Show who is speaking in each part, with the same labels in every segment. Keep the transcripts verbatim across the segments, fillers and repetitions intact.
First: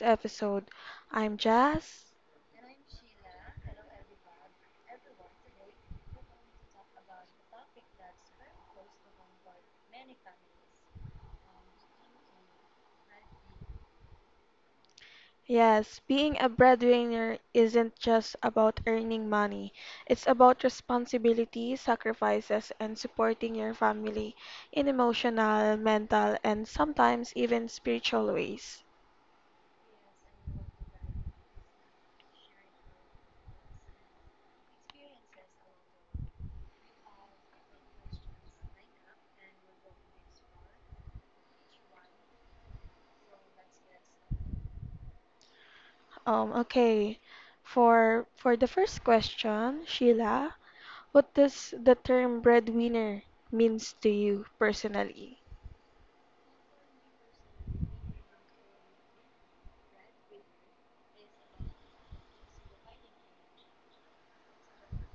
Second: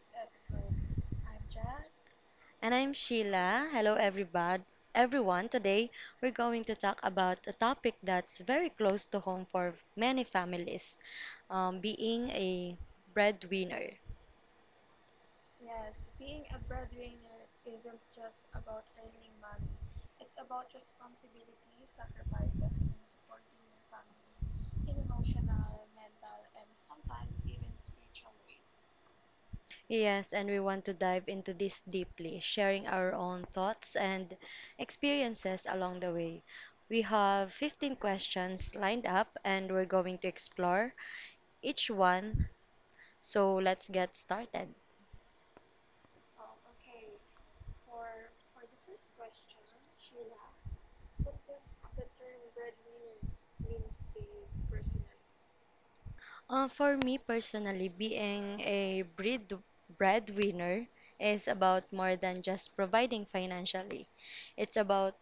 Speaker 1: episode. I'm Jazz.
Speaker 2: And I'm Sheila. Hello, everybody. Everyone, today we're going to talk about a topic that's very close to home for many families, um, being a breadwinner.
Speaker 1: Yes, being a breadwinner isn't just about earning money, it's about responsibility, sacrifices, and supporting your family in emotional, mental, and sometimes even spiritual ways.
Speaker 2: Yes, and we want to dive into this deeply, sharing our own thoughts and experiences along the way. We have fifteen questions lined up, and we're going to explore each one. So let's get started.
Speaker 1: Um, okay, for, for the first question, Sheila, what does the term breadwinner means to you personally?
Speaker 2: Uh, for me personally, being a bread breadwinner is about more than just providing financially. It's about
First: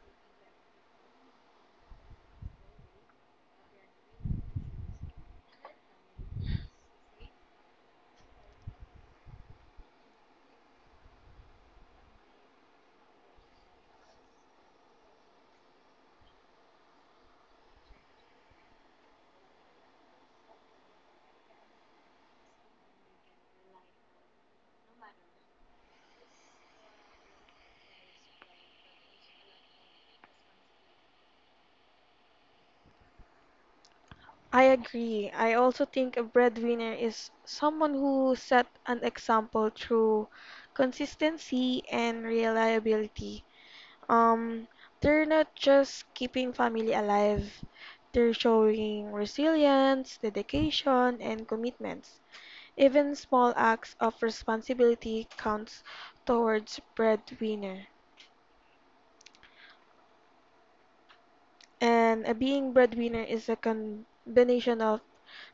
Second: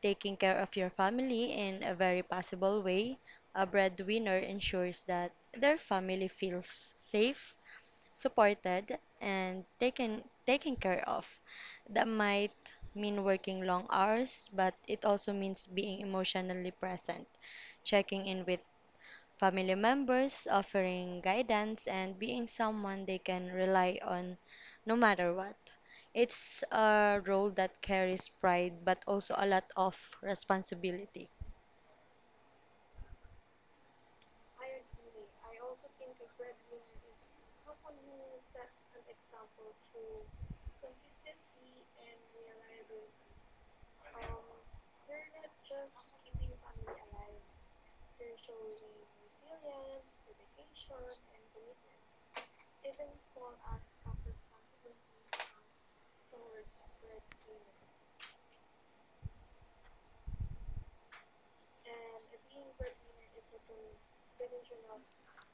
Speaker 2: taking care of your family in a very possible way. A breadwinner ensures that their family feels safe, supported, and taken taken care of. That might mean working long hours, but it also means being emotionally present, checking in with family members, offering guidance, and being someone they can rely on no matter what. It's a role that carries pride but also a lot of responsibility.
Speaker 1: I agree. I also think a breadwinner is someone who set an example through consistency and reliability. Um, they're not just keeping family alive, they're showing resilience, dedication, and commitments. Even small acts of responsibility counts towards breadwinner. And a being breadwinner is a combination of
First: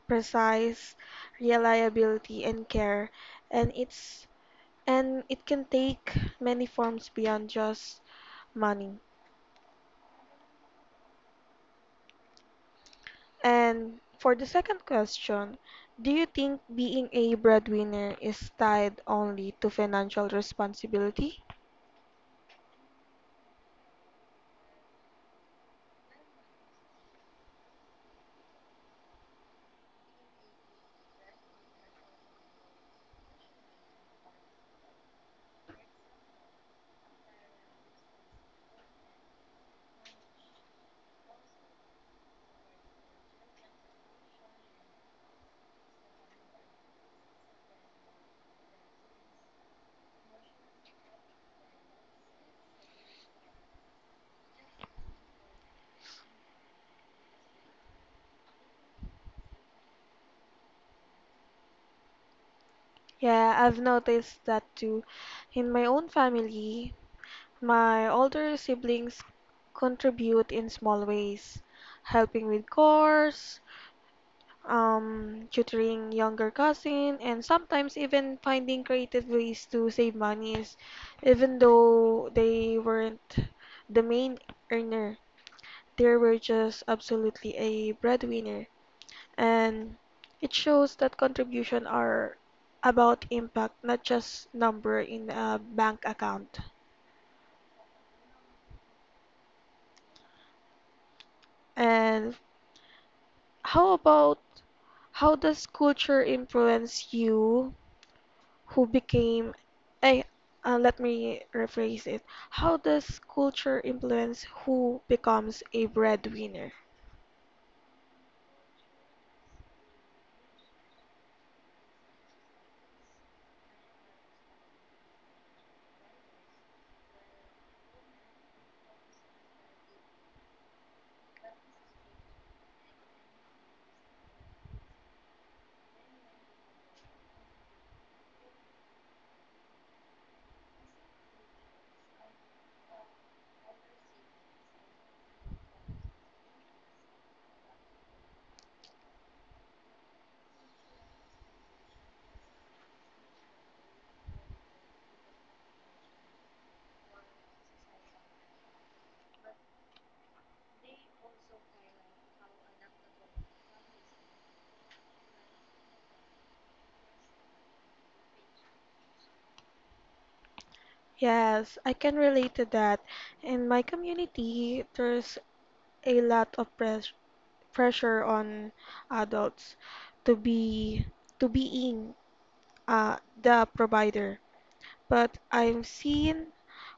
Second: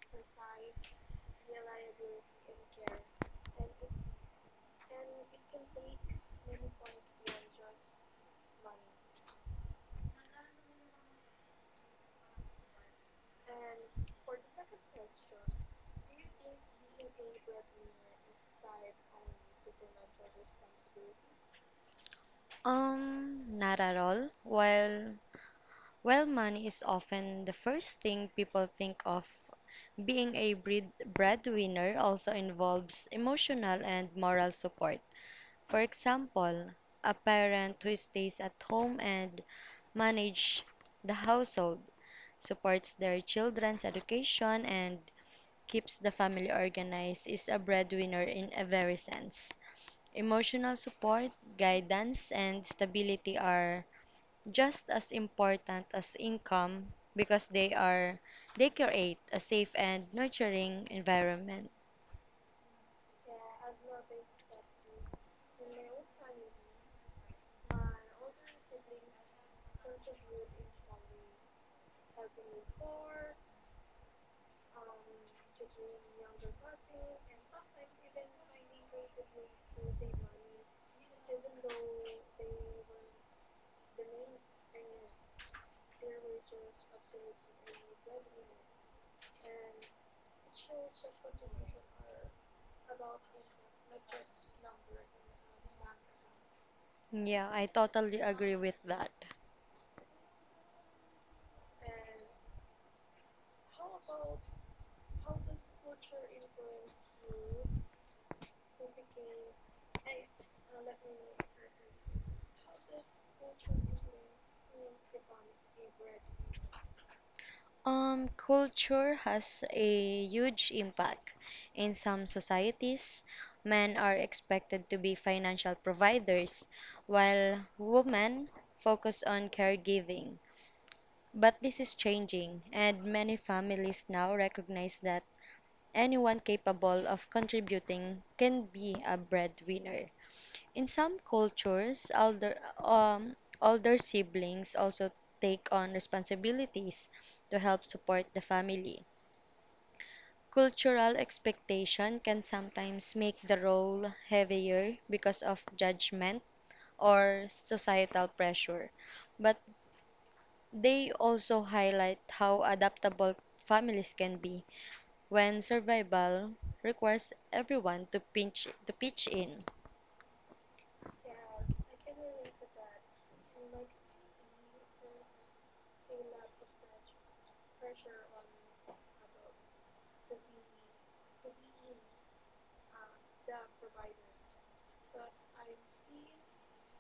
Speaker 1: precise reliability and care and it's and it can take many forms beyond just money. And for the second question, do you think being a breadwinner is tied only to financial responsibility?
Speaker 2: Um, not at all. While while money is often the first thing people think of, being a bread breadwinner also involves emotional and moral support. For example, a parent who stays at home and manages the household, supports their children's education, and keeps the family organized is a breadwinner in a very sense. Emotional support, guidance, and stability are just as important as income because they are they create a safe and nurturing environment.
Speaker 1: Yeah, I've noticed that too. In my own family, my older siblings contribute in small ways, helping with chores, um, tutoring younger cousin, and sometimes even finding creative ways to save monies. Even though they weren't the main earner, they were just absolutely a breadwinner. And it shows that contribution are about impact, not just number in a bank account.
Speaker 2: Yeah, I totally agree with that.
Speaker 1: And how about how does culture influence you who became eh, uh, let me rephrase it. How does culture influence who becomes a breadwinner?
Speaker 2: Um, culture has a huge impact. In some societies, men are expected to be financial providers, while women focus on caregiving. But this is changing, and many families now recognize that anyone capable of contributing can be a breadwinner. In some cultures, older um, older siblings also take on responsibilities to help support the family. Cultural expectation can sometimes make the role heavier because of judgment or societal pressure, but they also highlight how adaptable families can be when survival requires everyone to pinch to pitch in.
Speaker 1: Yes, I can relate to that. In my community there's a lot of press pressure on adults to be to being uh, the provider, but I've seen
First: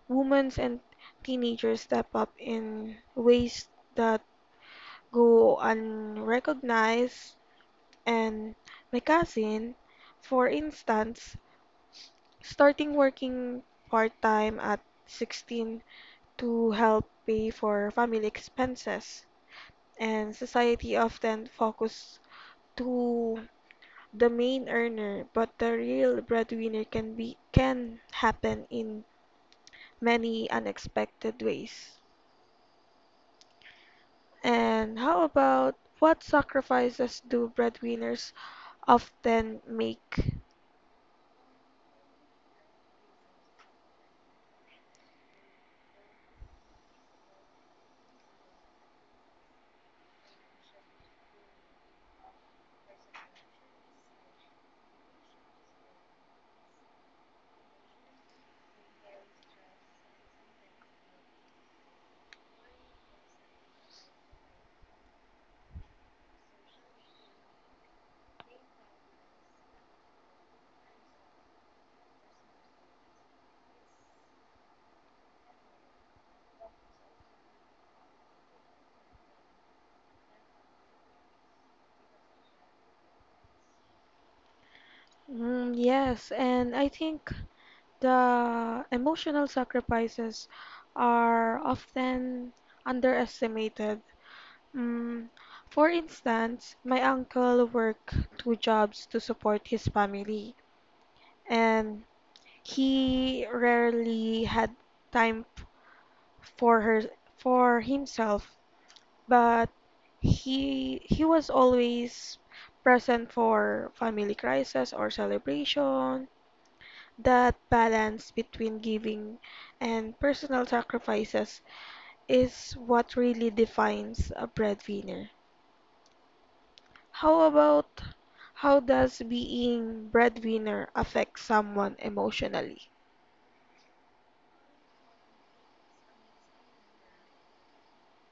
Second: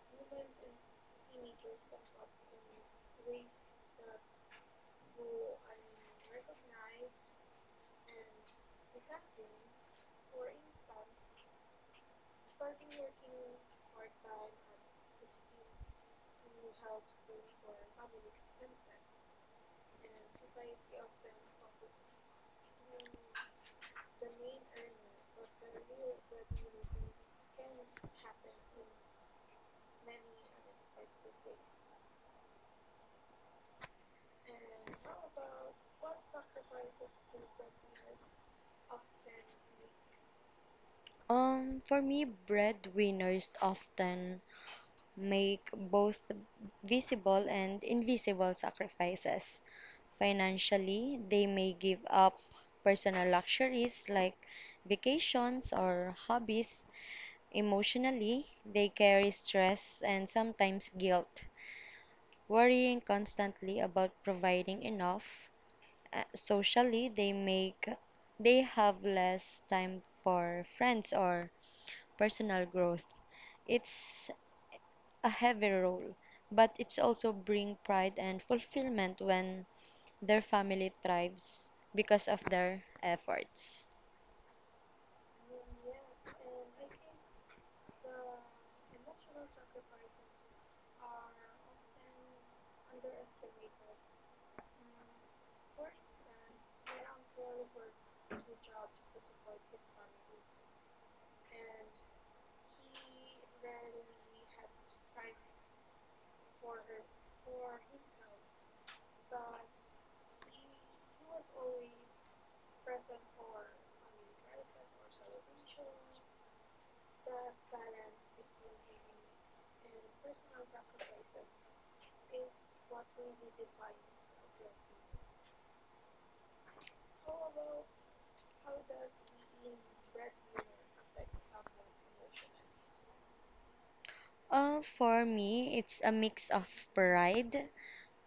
Speaker 1: women and teenagers step up in ways that go unrecognized. And my cousin, for instance, starting working part-time at sixteen to help pay for family expenses. And society often focus to the main earner, but the real breadwinner can be can happen in many unexpected ways. And how about what sacrifices do breadwinners often make?
Speaker 2: Um, for me, breadwinners often make both visible and invisible sacrifices. Financially, they may give up personal luxuries like vacations or hobbies. Emotionally, they carry stress and sometimes guilt, worrying constantly about providing enough. Uh, socially, they make they have less time for friends or personal growth. It's a heavy role, but it's also bring pride and fulfillment when their family thrives because of their efforts.
Speaker 1: Mm, yes, and I think the emotional sacrifices are often underestimated. Mm, for instance, my uncle worked two jobs to support his family, and he rarely had time f- for her for himself, but he he was always present for family crisis or celebration. That balance between giving and personal sacrifices is what really defines a breadwinner. How about how does being breadwinner affect someone emotionally?
Speaker 2: Uh, for me, it's a mix of pride,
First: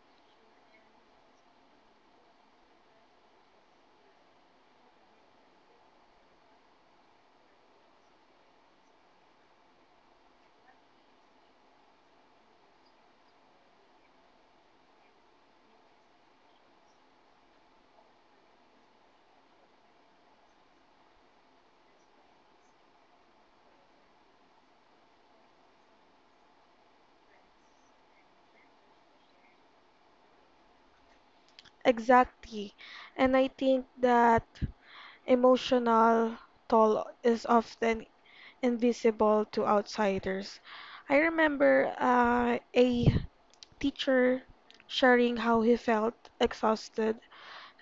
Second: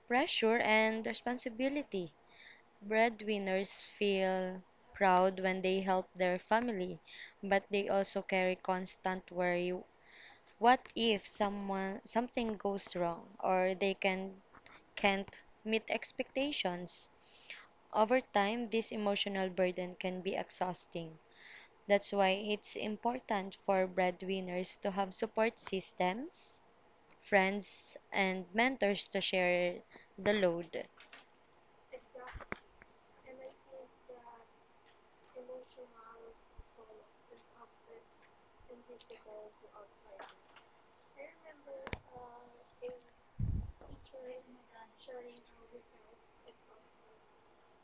Speaker 2: pressure, and responsibility. Breadwinners feel proud when they help their family, but they also carry constant worry. What if someone something goes wrong, or they can can't meet expectations? Over time, this emotional burden can be exhausting. That's why it's important for breadwinners to have support systems, friends, and mentors to share the load.
Speaker 1: Exactly. And I think that emotional toll is often invisible to outsiders. I remember uh, a teacher sharing how he felt exhausted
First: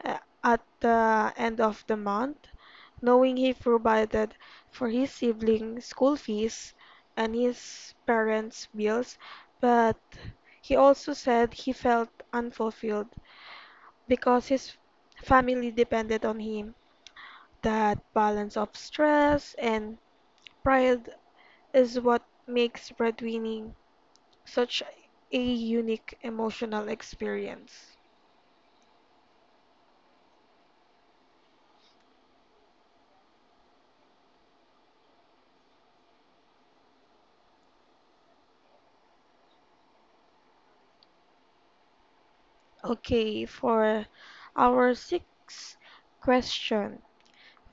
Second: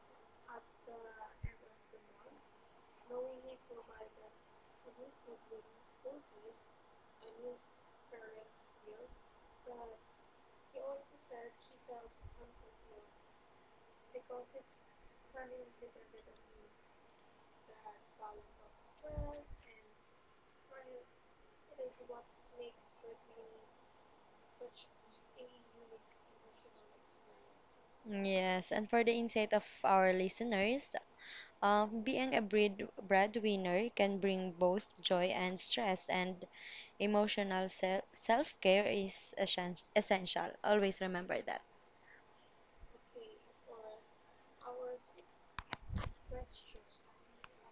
Speaker 1: uh, at the end of the month, knowing he provided for his siblings' school fees and his parents' bills, but he also said he felt unfulfilled because his family depended on him. That balance of stress and pride is what makes breadwinning such a unique emotional experience.
Speaker 2: Yes, and for the insight of our listeners, Um, being a bread breadwinner can bring both joy and stress, and emotional se- self-care is essen- essential. Always remember that.
Speaker 1: Okay, for our sixth question,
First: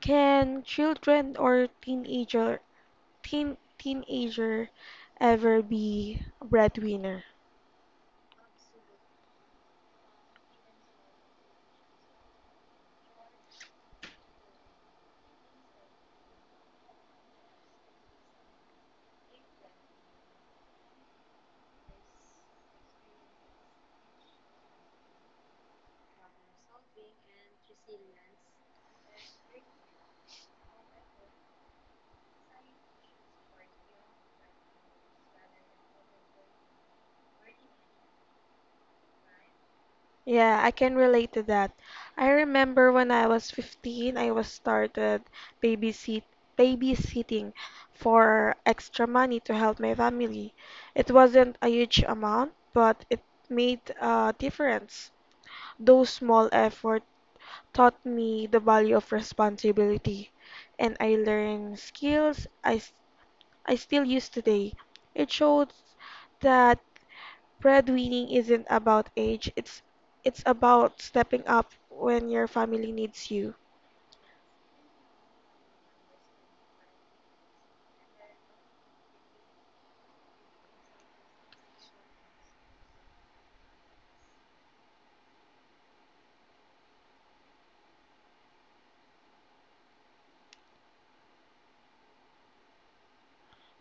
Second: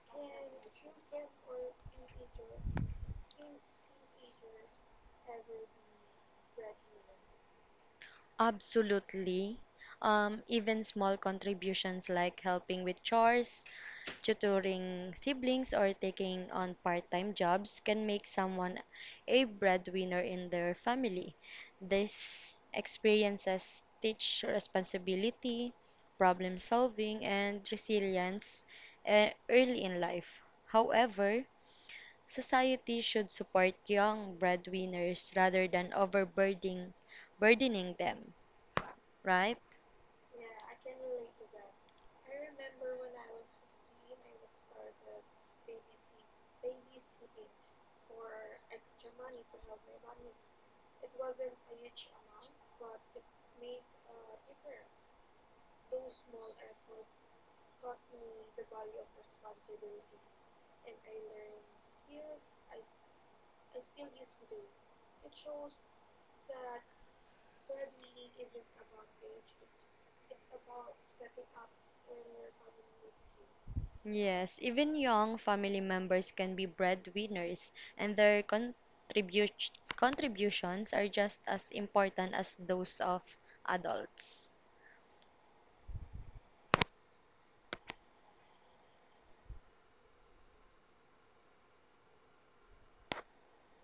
Speaker 1: can children or teenager teen teenager ever be a breadwinner?
Speaker 2: Absolutely. Um, even small contributions like helping with chores, tutoring siblings, or taking on part time jobs can make someone a breadwinner in their family. These experiences teach responsibility, problem solving, and resilience, uh, early in life. However, society should support young breadwinners rather than overburdening burdening them, right?
Speaker 1: Yeah, I can relate to that. I remember when I was fifteen, I was started babysit babysitting for extra money to help my family. It wasn't a huge amount, but it made a difference. Those small effort taught me the value of responsibility and I learned skills I, s- I still use today. It shows that breadwinning isn't about age, it's it's about stepping up when your family needs you.
Speaker 2: Yes, even young family members can be breadwinners, and their contribu contributions are just as important as those of adults.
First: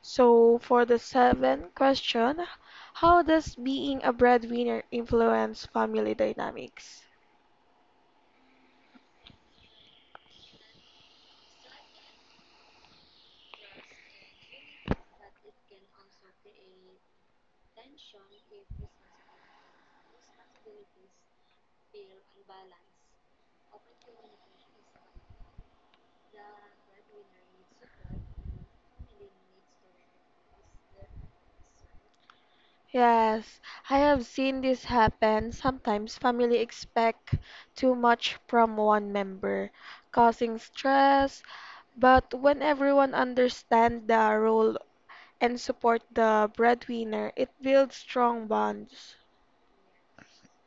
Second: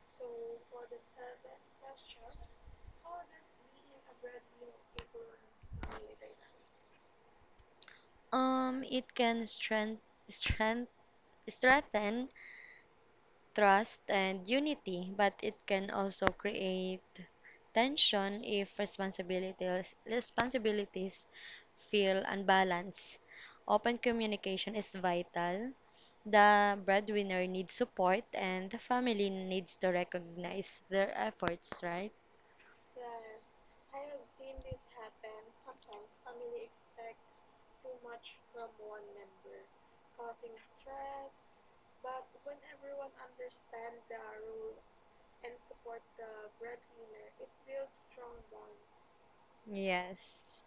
Speaker 1: So for the seventh question, how does being a breadwinner influence family dynamics?
Speaker 2: Um, it can strength, strength, strengthen trust, and unity, but it can also create tension if responsibilities, responsibilities feel unbalanced. Open communication is vital. The breadwinner needs support, and the family needs to recognize their efforts, right?
Speaker 1: Yes, I have seen this happen. Sometimes family expect too much from one member, causing stress. But when everyone understands the role and support the breadwinner, it builds strong bonds.
Speaker 2: Yes.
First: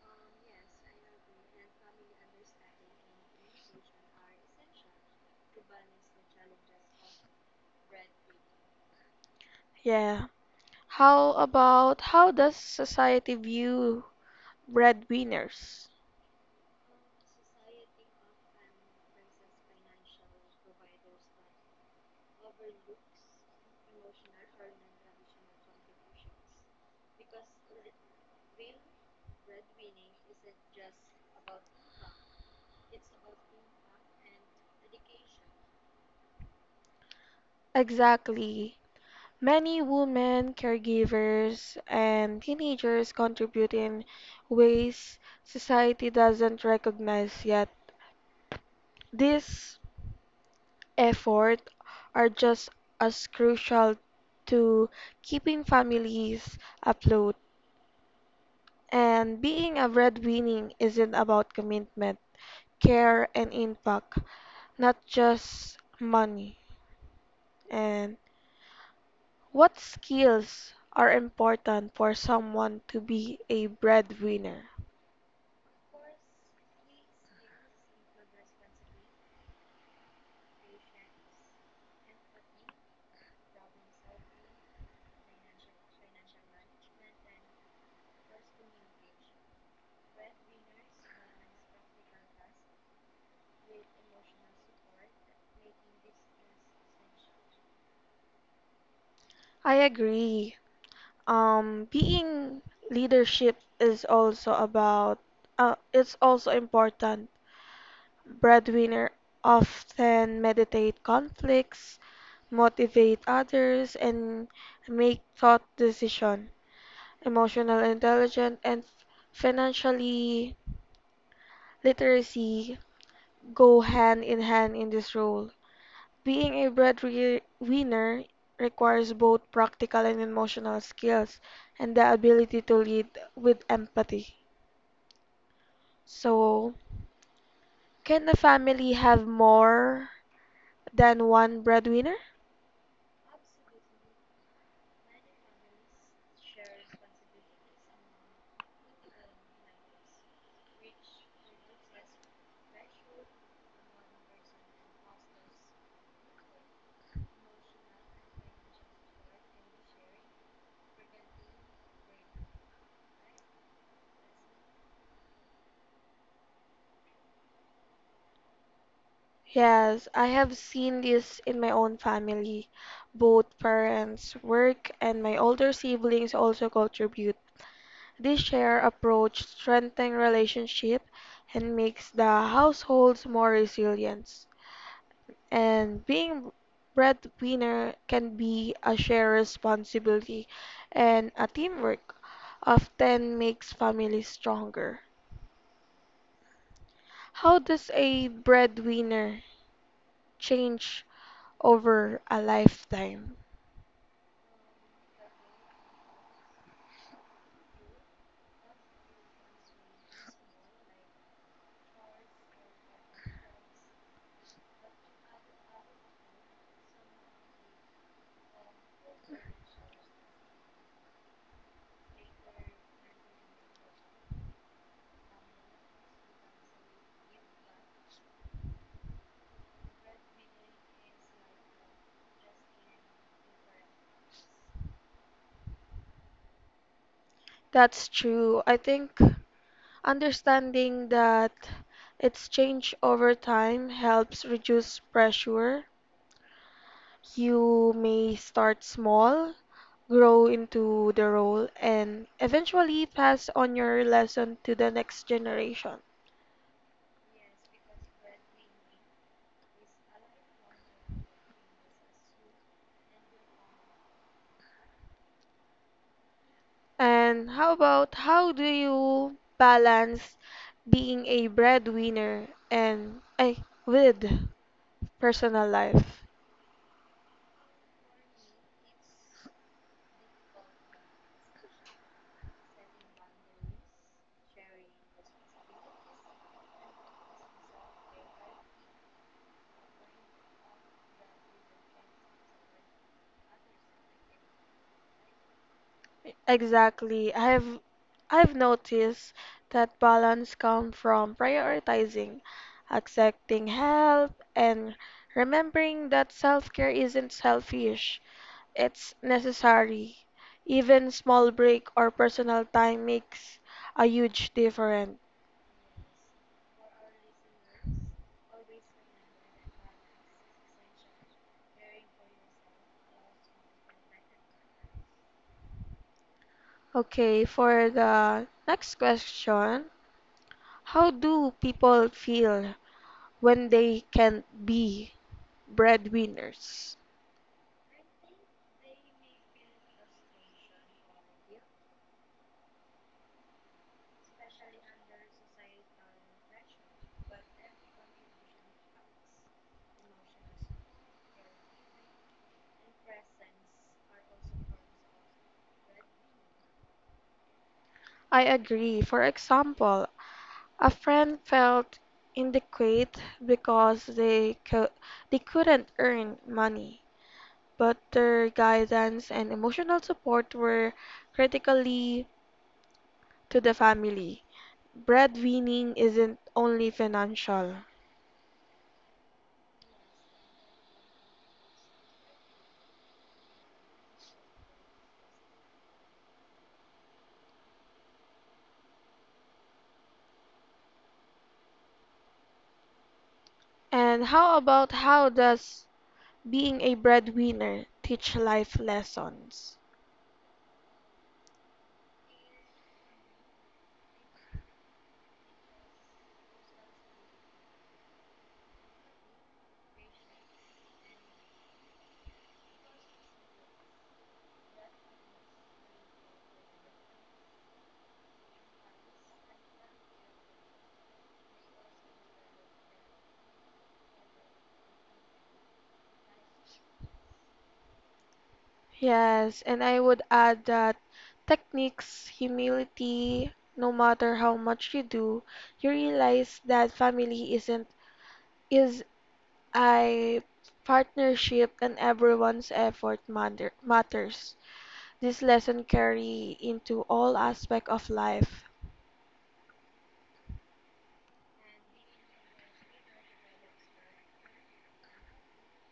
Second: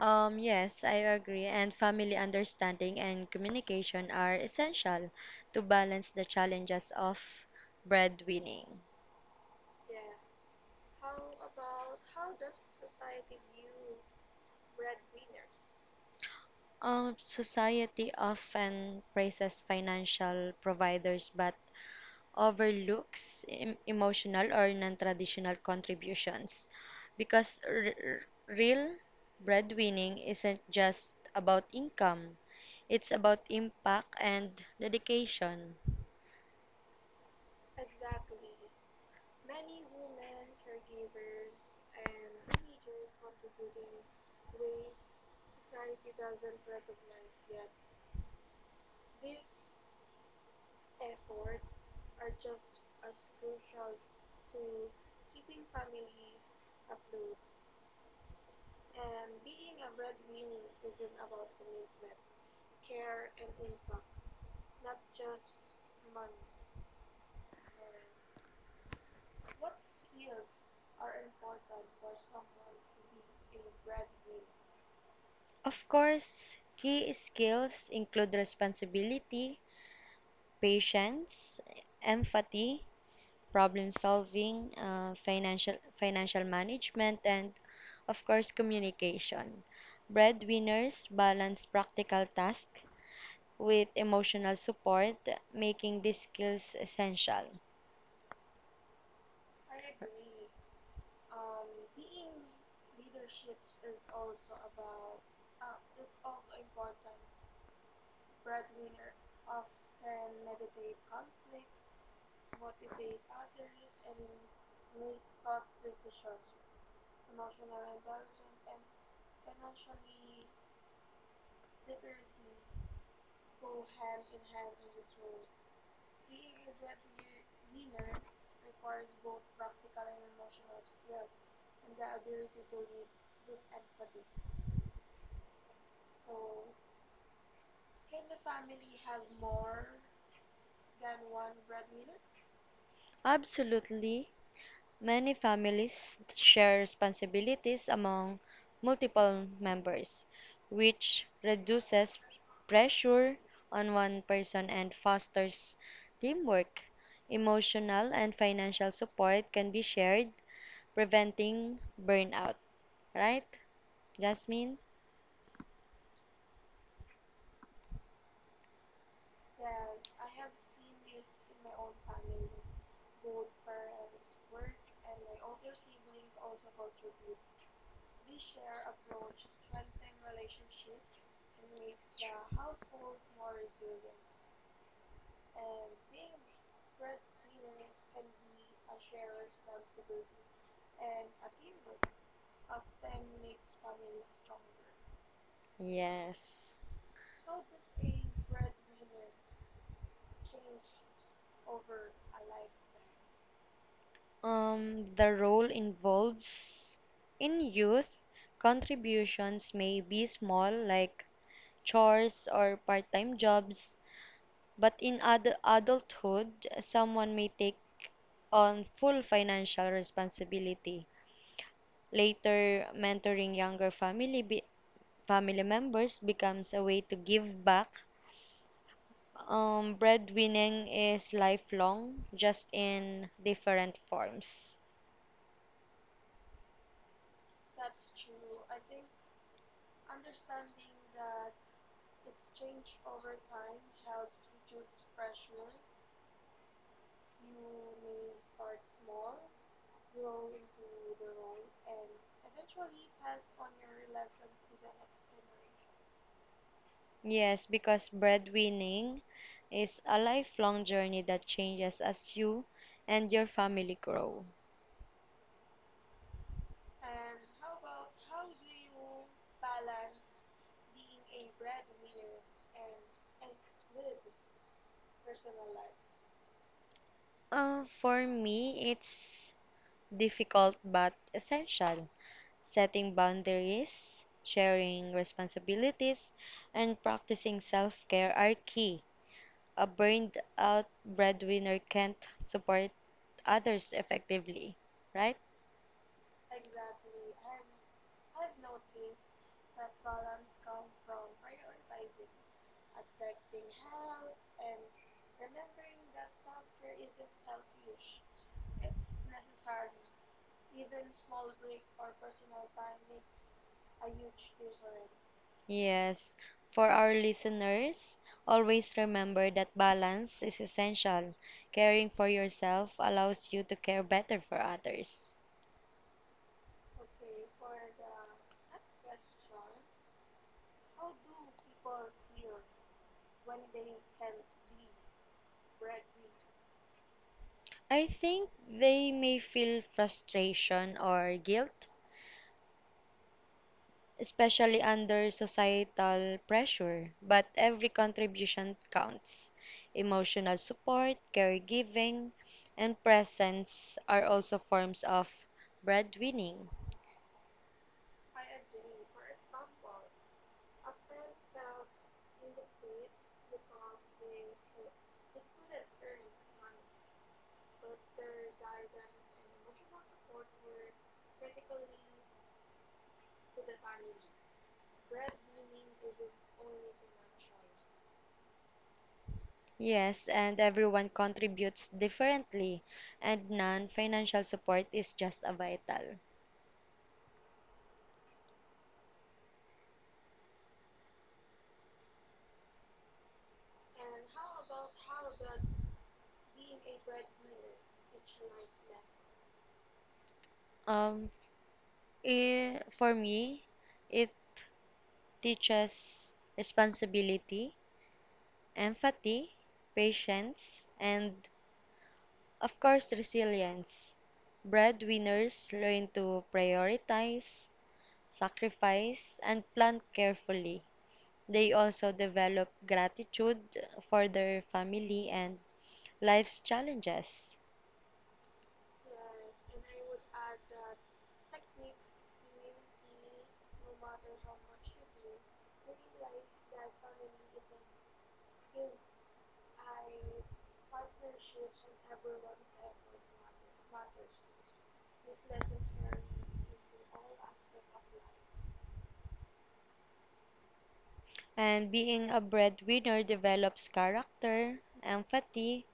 Speaker 2: Um, yes, I agree. And family understanding and communication are essential to balance the challenges of breadwinning.
Speaker 1: Yeah. How about how does society view breadwinners?
Speaker 2: Um, society often praises financial providers but overlooks em- emotional or non-traditional contributions because r- r- real breadwinning isn't just about income, it's about impact and dedication.
Speaker 1: Exactly. Many women, caregivers, and teenagers contribute in ways society doesn't recognize yet. These efforts are just as crucial to keeping families afloat. And being a breadwinner isn't about commitment, care, and impact, not just money. And what skills are important for someone to be a breadwinner?
Speaker 2: Of course, key skills include responsibility, patience, empathy, problem solving, uh, financial financial management, and of course communication. Breadwinners balance practical tasks with emotional support, making these skills essential.
Speaker 1: I agree. Um, being leadership is also about, uh, it's also important. Breadwinner often meditate conflicts, motivate others, and make thought decision. Emotional intelligence and financially literacy go hand in hand in this role. Being a breadwinner requires both practical and emotional skills and the ability to lead with empathy. So, can a family have more than one breadwinner?
Speaker 2: Absolutely. Many families share responsibilities among multiple members, which reduces pressure on one person and fosters teamwork. Emotional and financial support can be shared, preventing burnout. Right, Jasmine?
Speaker 1: Yes, I have seen this in my own family. Both parents work and my older siblings also contribute. This shared approach strengthens relationship and makes the households more resilient. And being breadwinner can be a shared responsibility and a teamwork often makes families stronger.
Speaker 2: Yes.
Speaker 1: How does a breadwinner change over a lifetime?
Speaker 2: Um, the role involves in youth contributions may be small, like chores or part time jobs. But in ad- adulthood, someone may take on full financial responsibility. Later, mentoring younger family be- family members becomes a way to give back. Um, breadwinning is lifelong, just in different forms.
Speaker 1: That's true. I think understanding that it's changed over time helps reduce pressure. You may start small, grow into the role, and eventually pass on your lesson to the next generation.
Speaker 2: Yes, because breadwinning is a lifelong journey that changes as you and your family grow.
Speaker 1: And how about how do you balance being a breadwinner and eh, with personal life?
Speaker 2: Uh, for me, it's difficult but essential. Setting boundaries, sharing responsibilities, and practicing self care are key. A burned out breadwinner can't support others effectively, right?
Speaker 1: Exactly. I've I've noticed that balance comes from prioritizing, accepting help, and remembering that self-care isn't selfish. It's necessary. Even small break or personal time makes a huge difference.
Speaker 2: Yes. For our listeners, always remember that balance is essential. Caring for yourself allows you to care better for others.
Speaker 1: Okay, for the next question, how do people feel when they can't be breadwinners?
Speaker 2: I think they may feel frustration or guilt, especially under societal pressure, but every contribution counts. Emotional support, caregiving, and presence are also forms of breadwinning.
Speaker 1: I agree. For example, a friend felt inadequate because they co- they couldn't earn money, but their guidance and emotional support were critically to the family. Breadwinning isn't only financial.
Speaker 2: Yes, and everyone contributes differently, and non financial support is just a vital.
Speaker 1: And how about how does being a breadwinner teach life lessons?
Speaker 2: Um, I For me, it teaches responsibility, empathy, patience, and of course, resilience. Breadwinners learn to prioritize, sacrifice, and plan carefully. They also develop gratitude for their family and life's challenges.
Speaker 1: Yes, and I would add that techniques, humility, no matter how much you do, you realize that family isn't is a partnership and everyone's effort matter, matters. This lesson carry into all aspect of life.
Speaker 2: And being a breadwinner develops character, empathy,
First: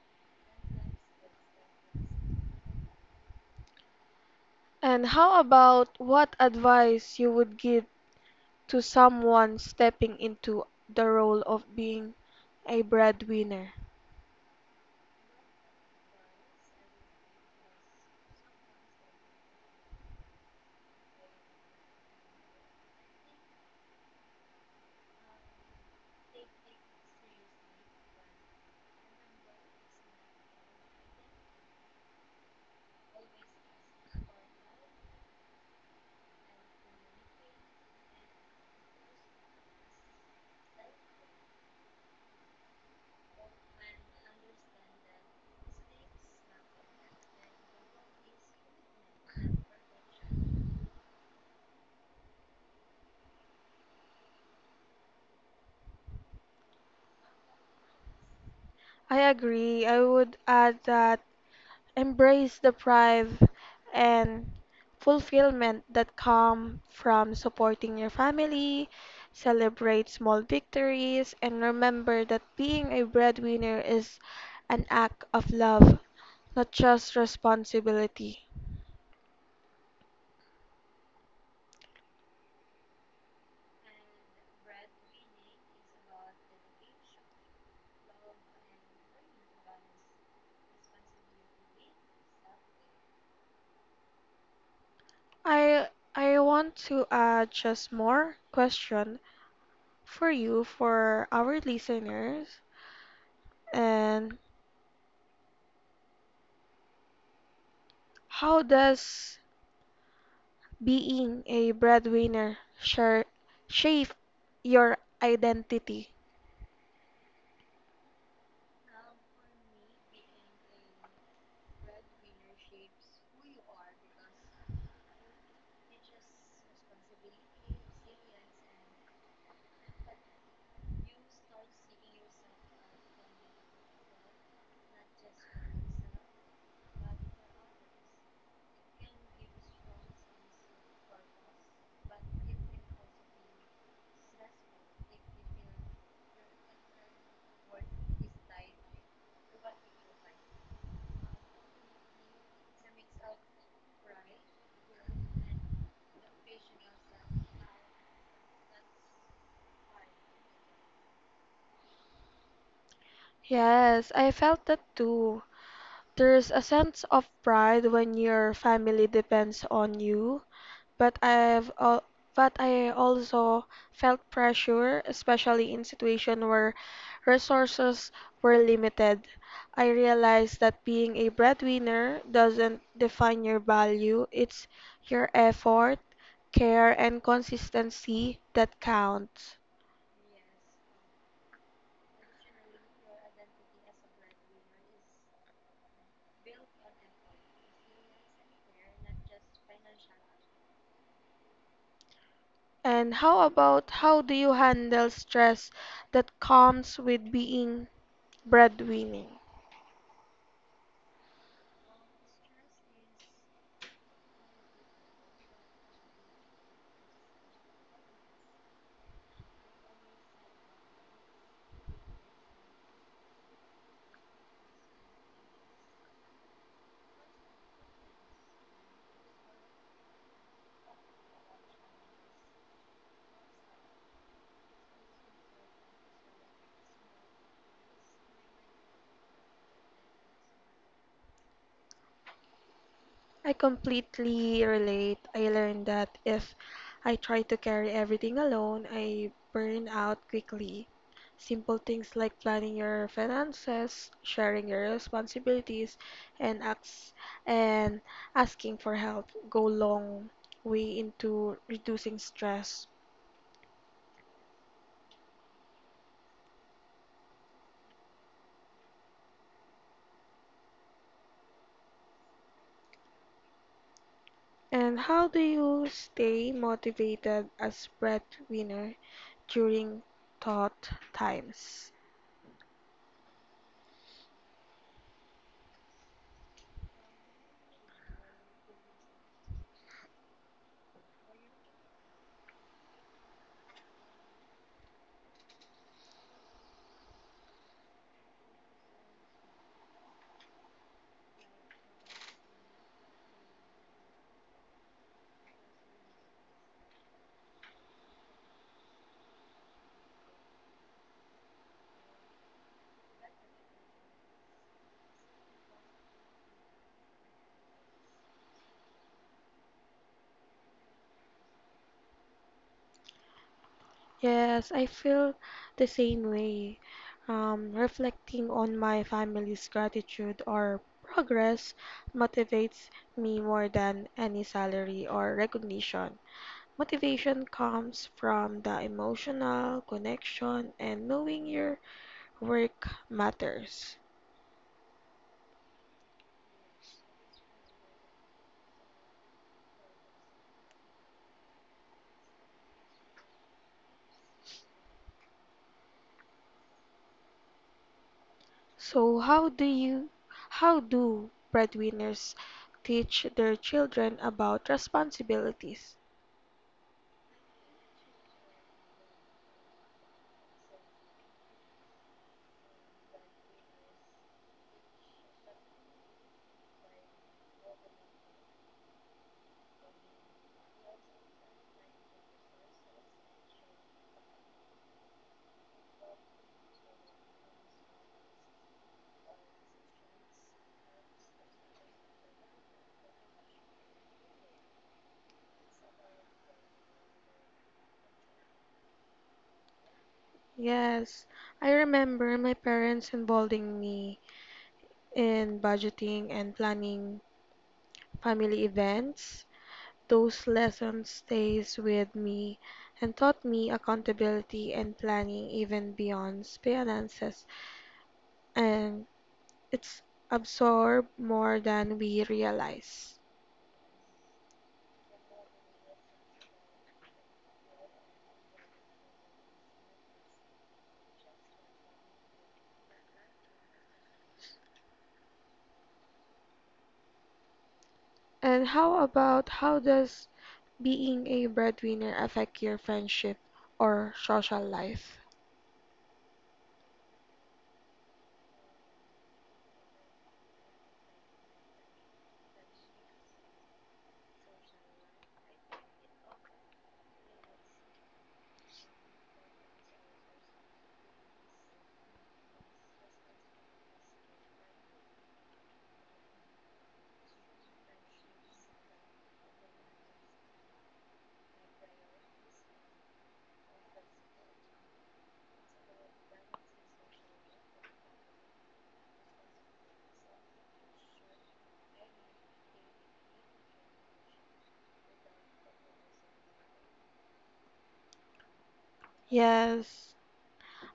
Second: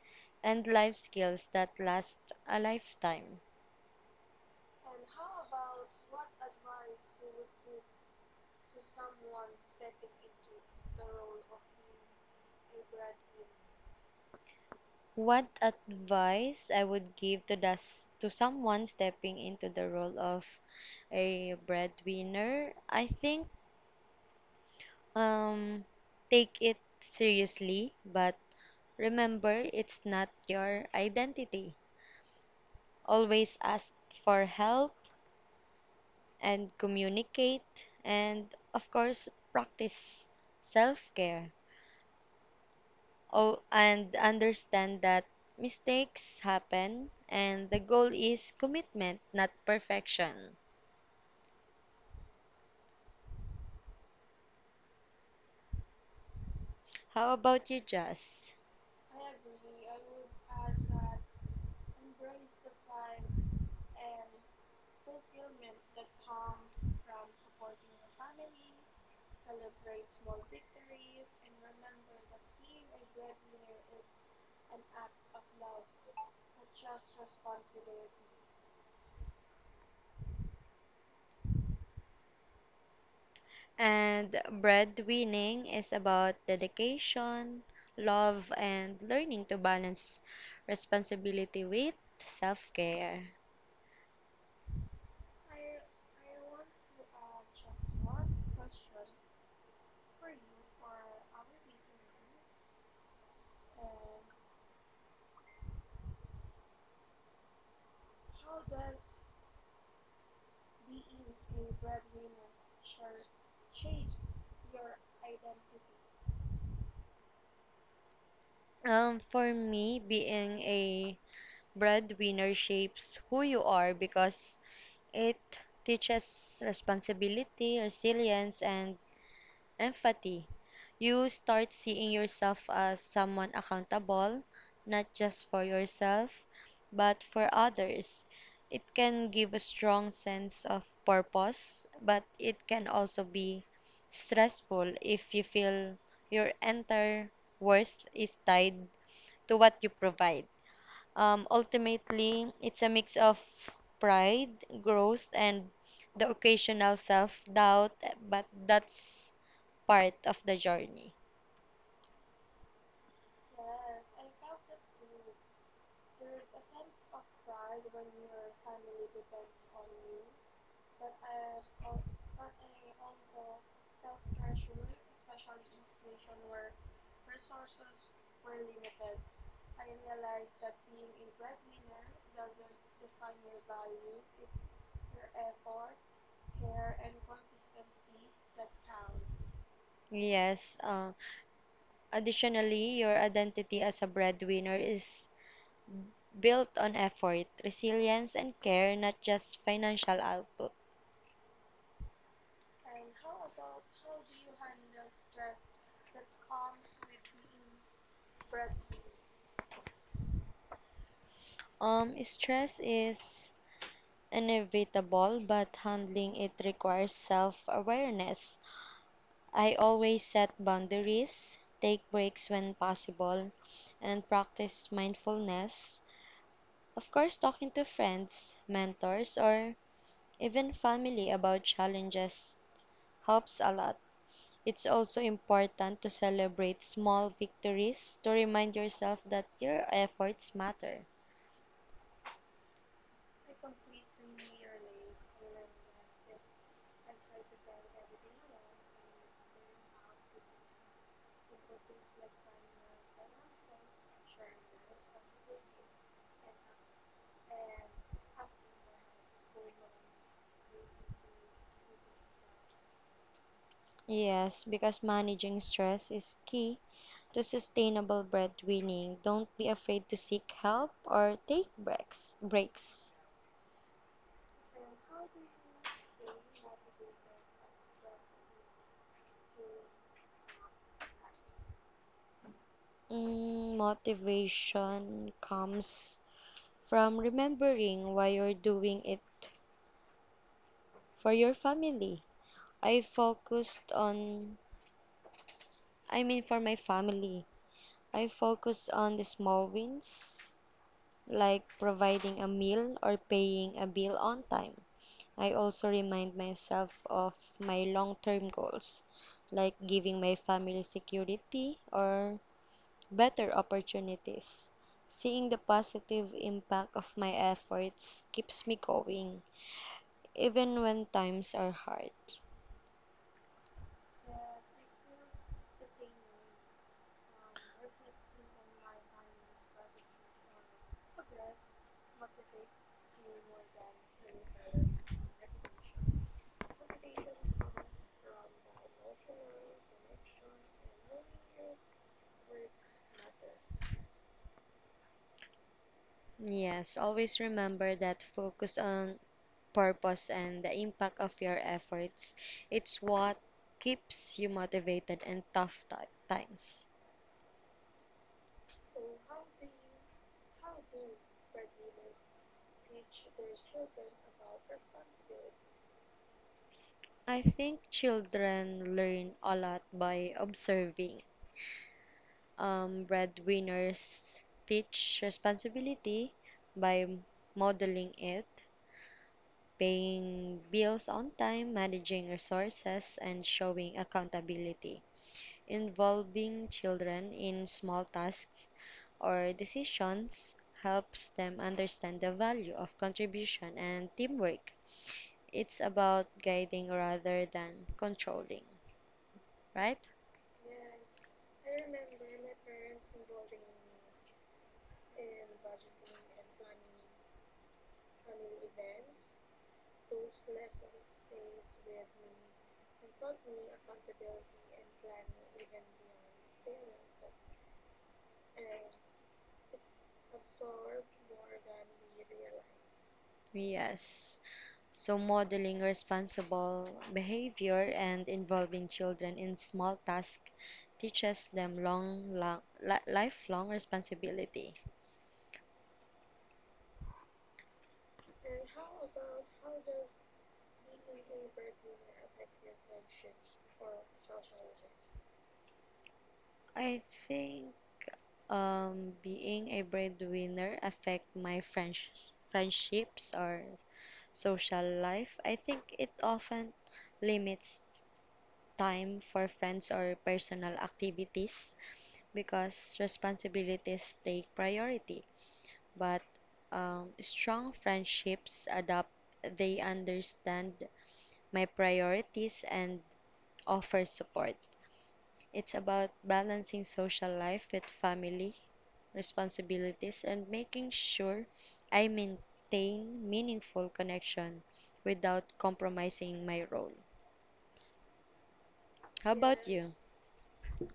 Speaker 2: and life skills that last a lifetime.
Speaker 1: And how about what advice you would give to someone stepping into the role of being a breadwinner?
Speaker 2: What advice I would give to das to someone stepping into the role of a breadwinner? I think um take it seriously, but remember it's not your identity. Always ask for help and communicate, and of course practice self-care. Oh, and understand that mistakes happen and the goal is commitment, not perfection. How about you, Jess?
Speaker 1: I agree. I would add that embrace the pride and fulfillment that come from supporting your family, celebrate small victories, and remember that being a breadwinner is an act of love, not just responsibility.
Speaker 2: And breadwinning is about dedication, love, and learning to balance responsibility with self care.
Speaker 1: I I want to add just more question for you for our listeners and how does being a breadwinner sure shaped your identity.
Speaker 2: Um, for me, being a breadwinner shapes who you are because it teaches responsibility, resilience, and empathy. You start seeing yourself as someone accountable, not just for yourself, but for others. It can give a strong sense of purpose, but it can also be stressful if you feel your entire worth is tied to what you provide. Um, ultimately, it's a mix of pride, growth, and the occasional self doubt, but that's part of the journey.
Speaker 1: Yes, I felt that too. There's a sense of pride when your family depends on you, but I've al- but I also felt pressure, especially in situations where resources were limited. I realized that being a breadwinner doesn't define your value, it's your effort, care, and consistency that counts.
Speaker 2: Yes. Uh, additionally, your identity as a breadwinner is built on effort, resilience, and care, not just financial output.
Speaker 1: And how about how do you handle stress that comes with being breadwinning?
Speaker 2: Um, stress is inevitable, but handling it requires self awareness. I always set boundaries, take breaks when possible, and practice mindfulness. Of course, talking to friends, mentors, or even family about challenges helps a lot. It's also important to celebrate small victories to remind yourself that your efforts matter.
Speaker 1: I completely relate. I learned that if I try to carry everything alone, I burn out quickly. Simple things like planning your finances, sharing your responsibilities, and acts and asking for help go long way into reducing stress.
Speaker 2: Yes, because managing stress is key to sustainable breadwinning. Don't be afraid to seek help or take breaks. Breaks.
Speaker 1: And how do you stay motivated as breadwinner during thought times?
Speaker 2: Mm, motivation comes from remembering why you're doing it for your family. I focused on, I mean, for my family. I focused on the small wins, like providing a meal or paying a bill on time. I also remind myself of my long term goals, like giving my family security or better opportunities. Seeing the positive impact of my efforts keeps me going, even when times are hard.
Speaker 1: Yes, I feel the same way. Um, reflecting on my family's gratitude or progress motivates me more than any salary or recognition. Motivation comes from the emotional connection and knowing your work matters.
Speaker 2: Yes, always remember that focus on purpose and the impact of your efforts. It's what keeps you motivated in tough ti- times.
Speaker 1: So how do you how do breadwinners teach their children about responsibilities?
Speaker 2: I think children learn a lot by observing. Um, breadwinners teach responsibility by modeling it: paying bills on time, managing resources, and showing accountability. Involving children in small tasks or decisions helps them understand the value of contribution and teamwork. It's about guiding rather than controlling, right?
Speaker 1: Yes, I remember my parents involving me in budgeting and planning family events. Those lessons stays with me and taught me accountability and planning even beyond finances and it's absorbed more than we realize.
Speaker 2: Yes. So, modeling responsible behavior and involving children in small tasks teaches them long, long li- lifelong responsibility.
Speaker 1: And how about how does being a breadwinner affect your friendship or social life?
Speaker 2: I think um, being a breadwinner affect my friends, friendships or social life. I think it often limits time for friends or personal activities because responsibilities take priority. but um, strong friendships adapt. They understand my priorities and offer support. It's about balancing social life with family responsibilities and making sure I maintain meaningful connection without compromising my role. How about you?
Speaker 1: Yes,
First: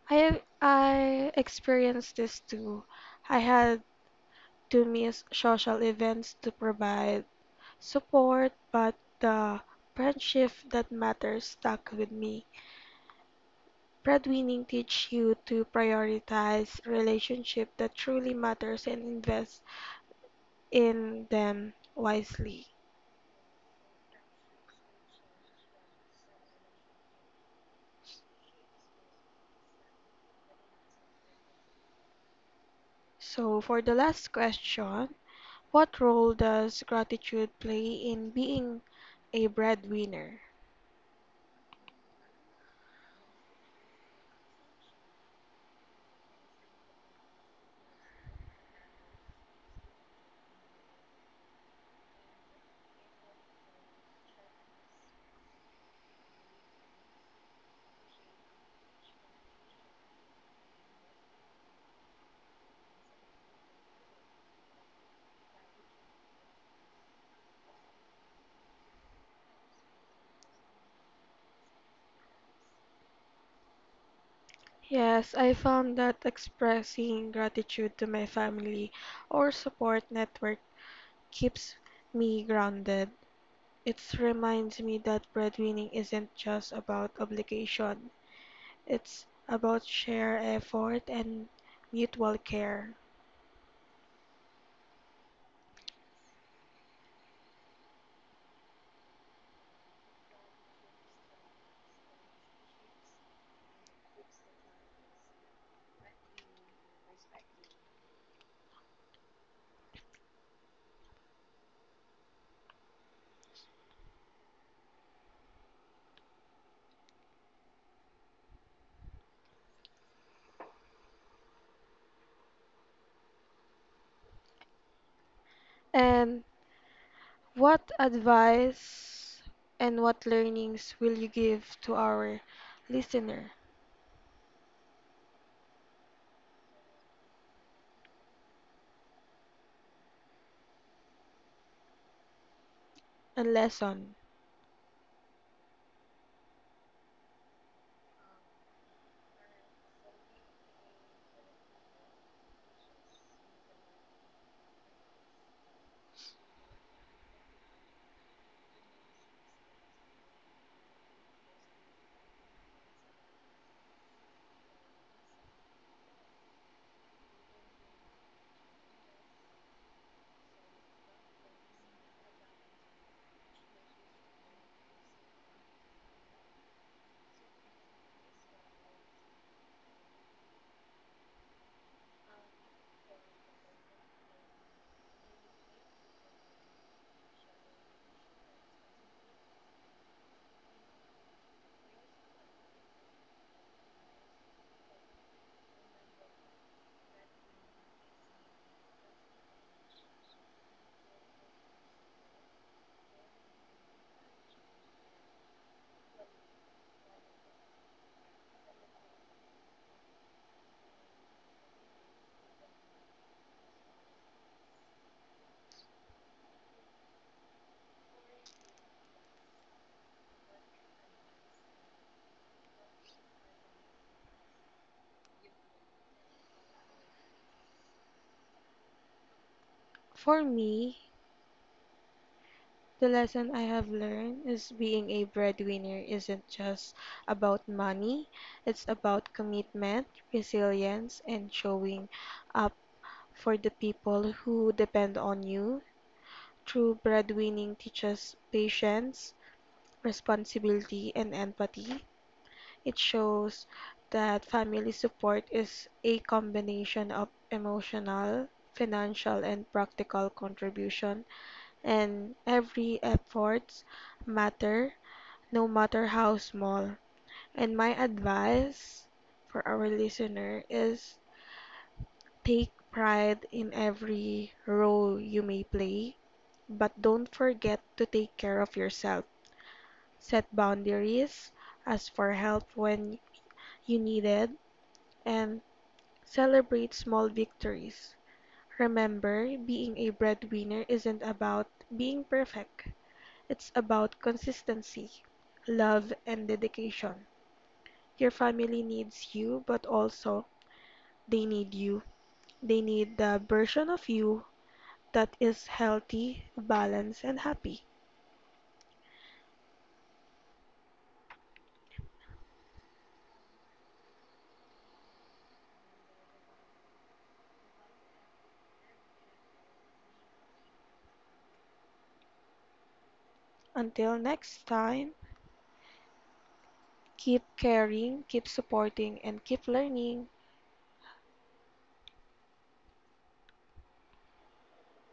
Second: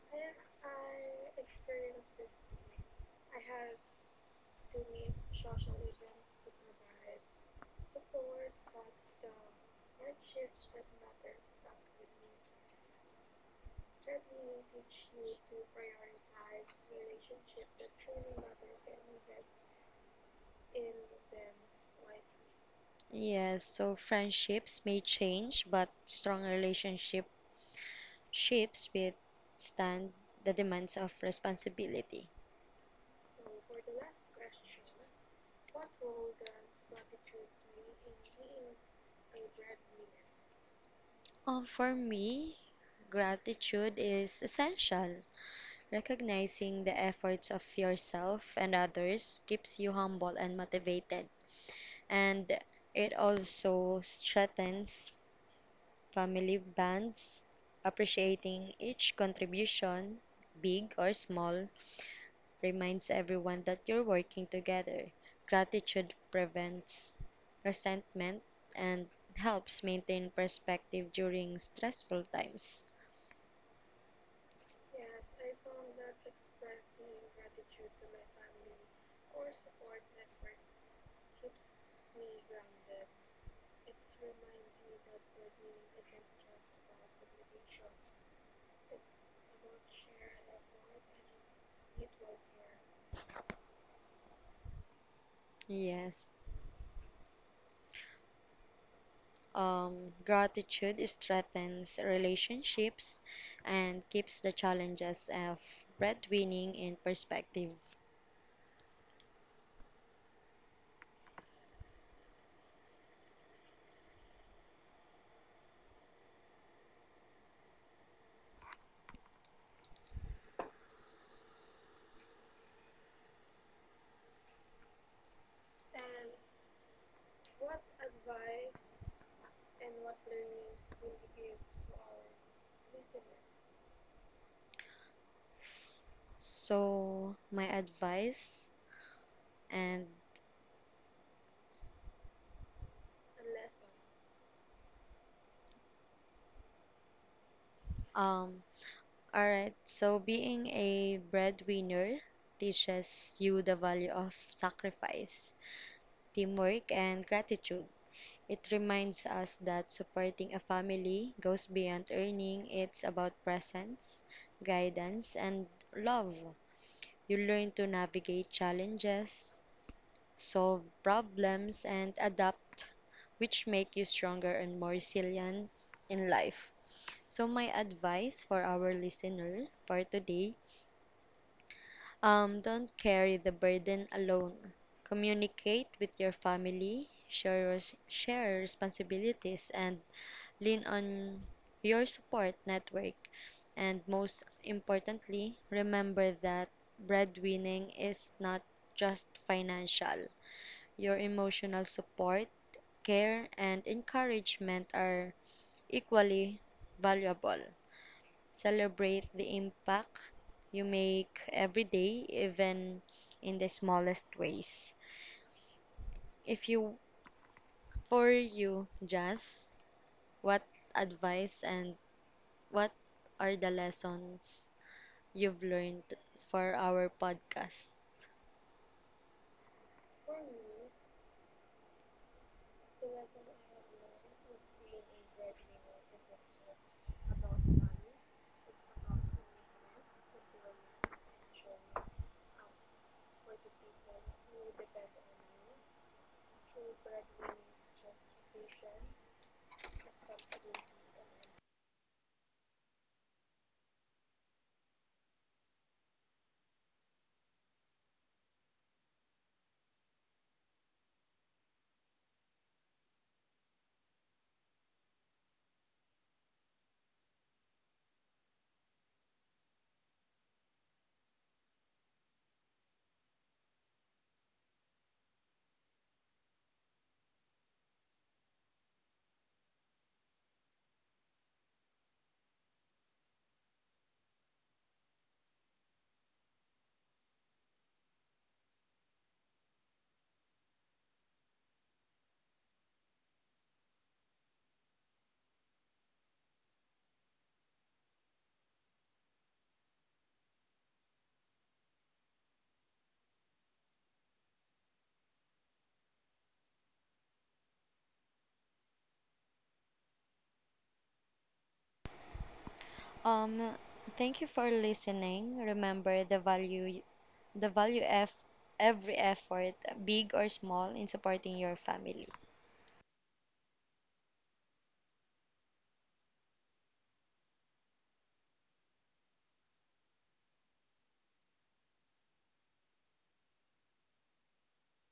Speaker 1: I I experienced this too. I had to miss social events to provide support, but the friendship that matters stuck with me. Breadwinning teach you to prioritize relationship that truly matters and invest in them wisely.
Speaker 2: Yes, so friendships may change, but strong relationship ships withstand the demands of responsibility.
Speaker 1: So for the last question, what role does gratitude play in being a breadwinner?
Speaker 2: Oh, for me, gratitude is essential. Recognizing the efforts of yourself and others keeps you humble and motivated, and it also strengthens family bonds. Appreciating each contribution, big or small, reminds everyone that you're working together. Gratitude prevents resentment and helps maintain perspective during stressful times.
Speaker 1: Yes, I found that expressing gratitude to my family or support network keeps me grounded. It reminds me that breadwinning isn't just about obligation, it's about shared effort and mutual care.
Speaker 2: Yes. Um, gratitude strengthens relationships and keeps the challenges of breadwinning in perspective.
Speaker 1: And what advice and what learnings will you give to our listener
Speaker 2: So, my advice and
Speaker 1: and lesson?
Speaker 2: um, all right. So, being a breadwinner teaches you the value of sacrifice, teamwork, and gratitude. It reminds us that supporting a family goes beyond earning, it's about presence, guidance, and love. You learn to navigate challenges, solve problems, and adapt, which make you stronger and more resilient in life. So my advice for our listener for today, um, don't carry the burden alone. Communicate with your family, share res- share responsibilities, and lean on your support network, and most importantly, remember that breadwinning is not just financial. Your emotional support, care, and encouragement are equally valuable. Celebrate the impact you make every day, even in the smallest ways. If you, For you, Jazz, what advice and what are the lessons you've learned for our podcast?
Speaker 1: For me, the lesson I have learned is being a breadwinner isn't just about money, it's about commitment, resilience, and showing up for the people who depend on you. True breadwinning teaches patience, responsibility, and empathy. It shows that family support is a combination of emotional, financial, and practical contribution and every effort matter, no matter how small. And my advice for our listener is take pride in every role you may play, but don't forget to take care of yourself. Set boundaries, ask for help when you need it, and celebrate small victories. Remember, being a breadwinner isn't about being perfect. It's about consistency, love, and dedication. Your family needs you, but also they need you. They need the version of you that is healthy, balanced, and happy.
Speaker 2: Um, Thank you for listening. Remember the value, the value of every effort, big or small, in supporting your family.
Speaker 1: Until next time, keep caring, keep supporting, and keep learning.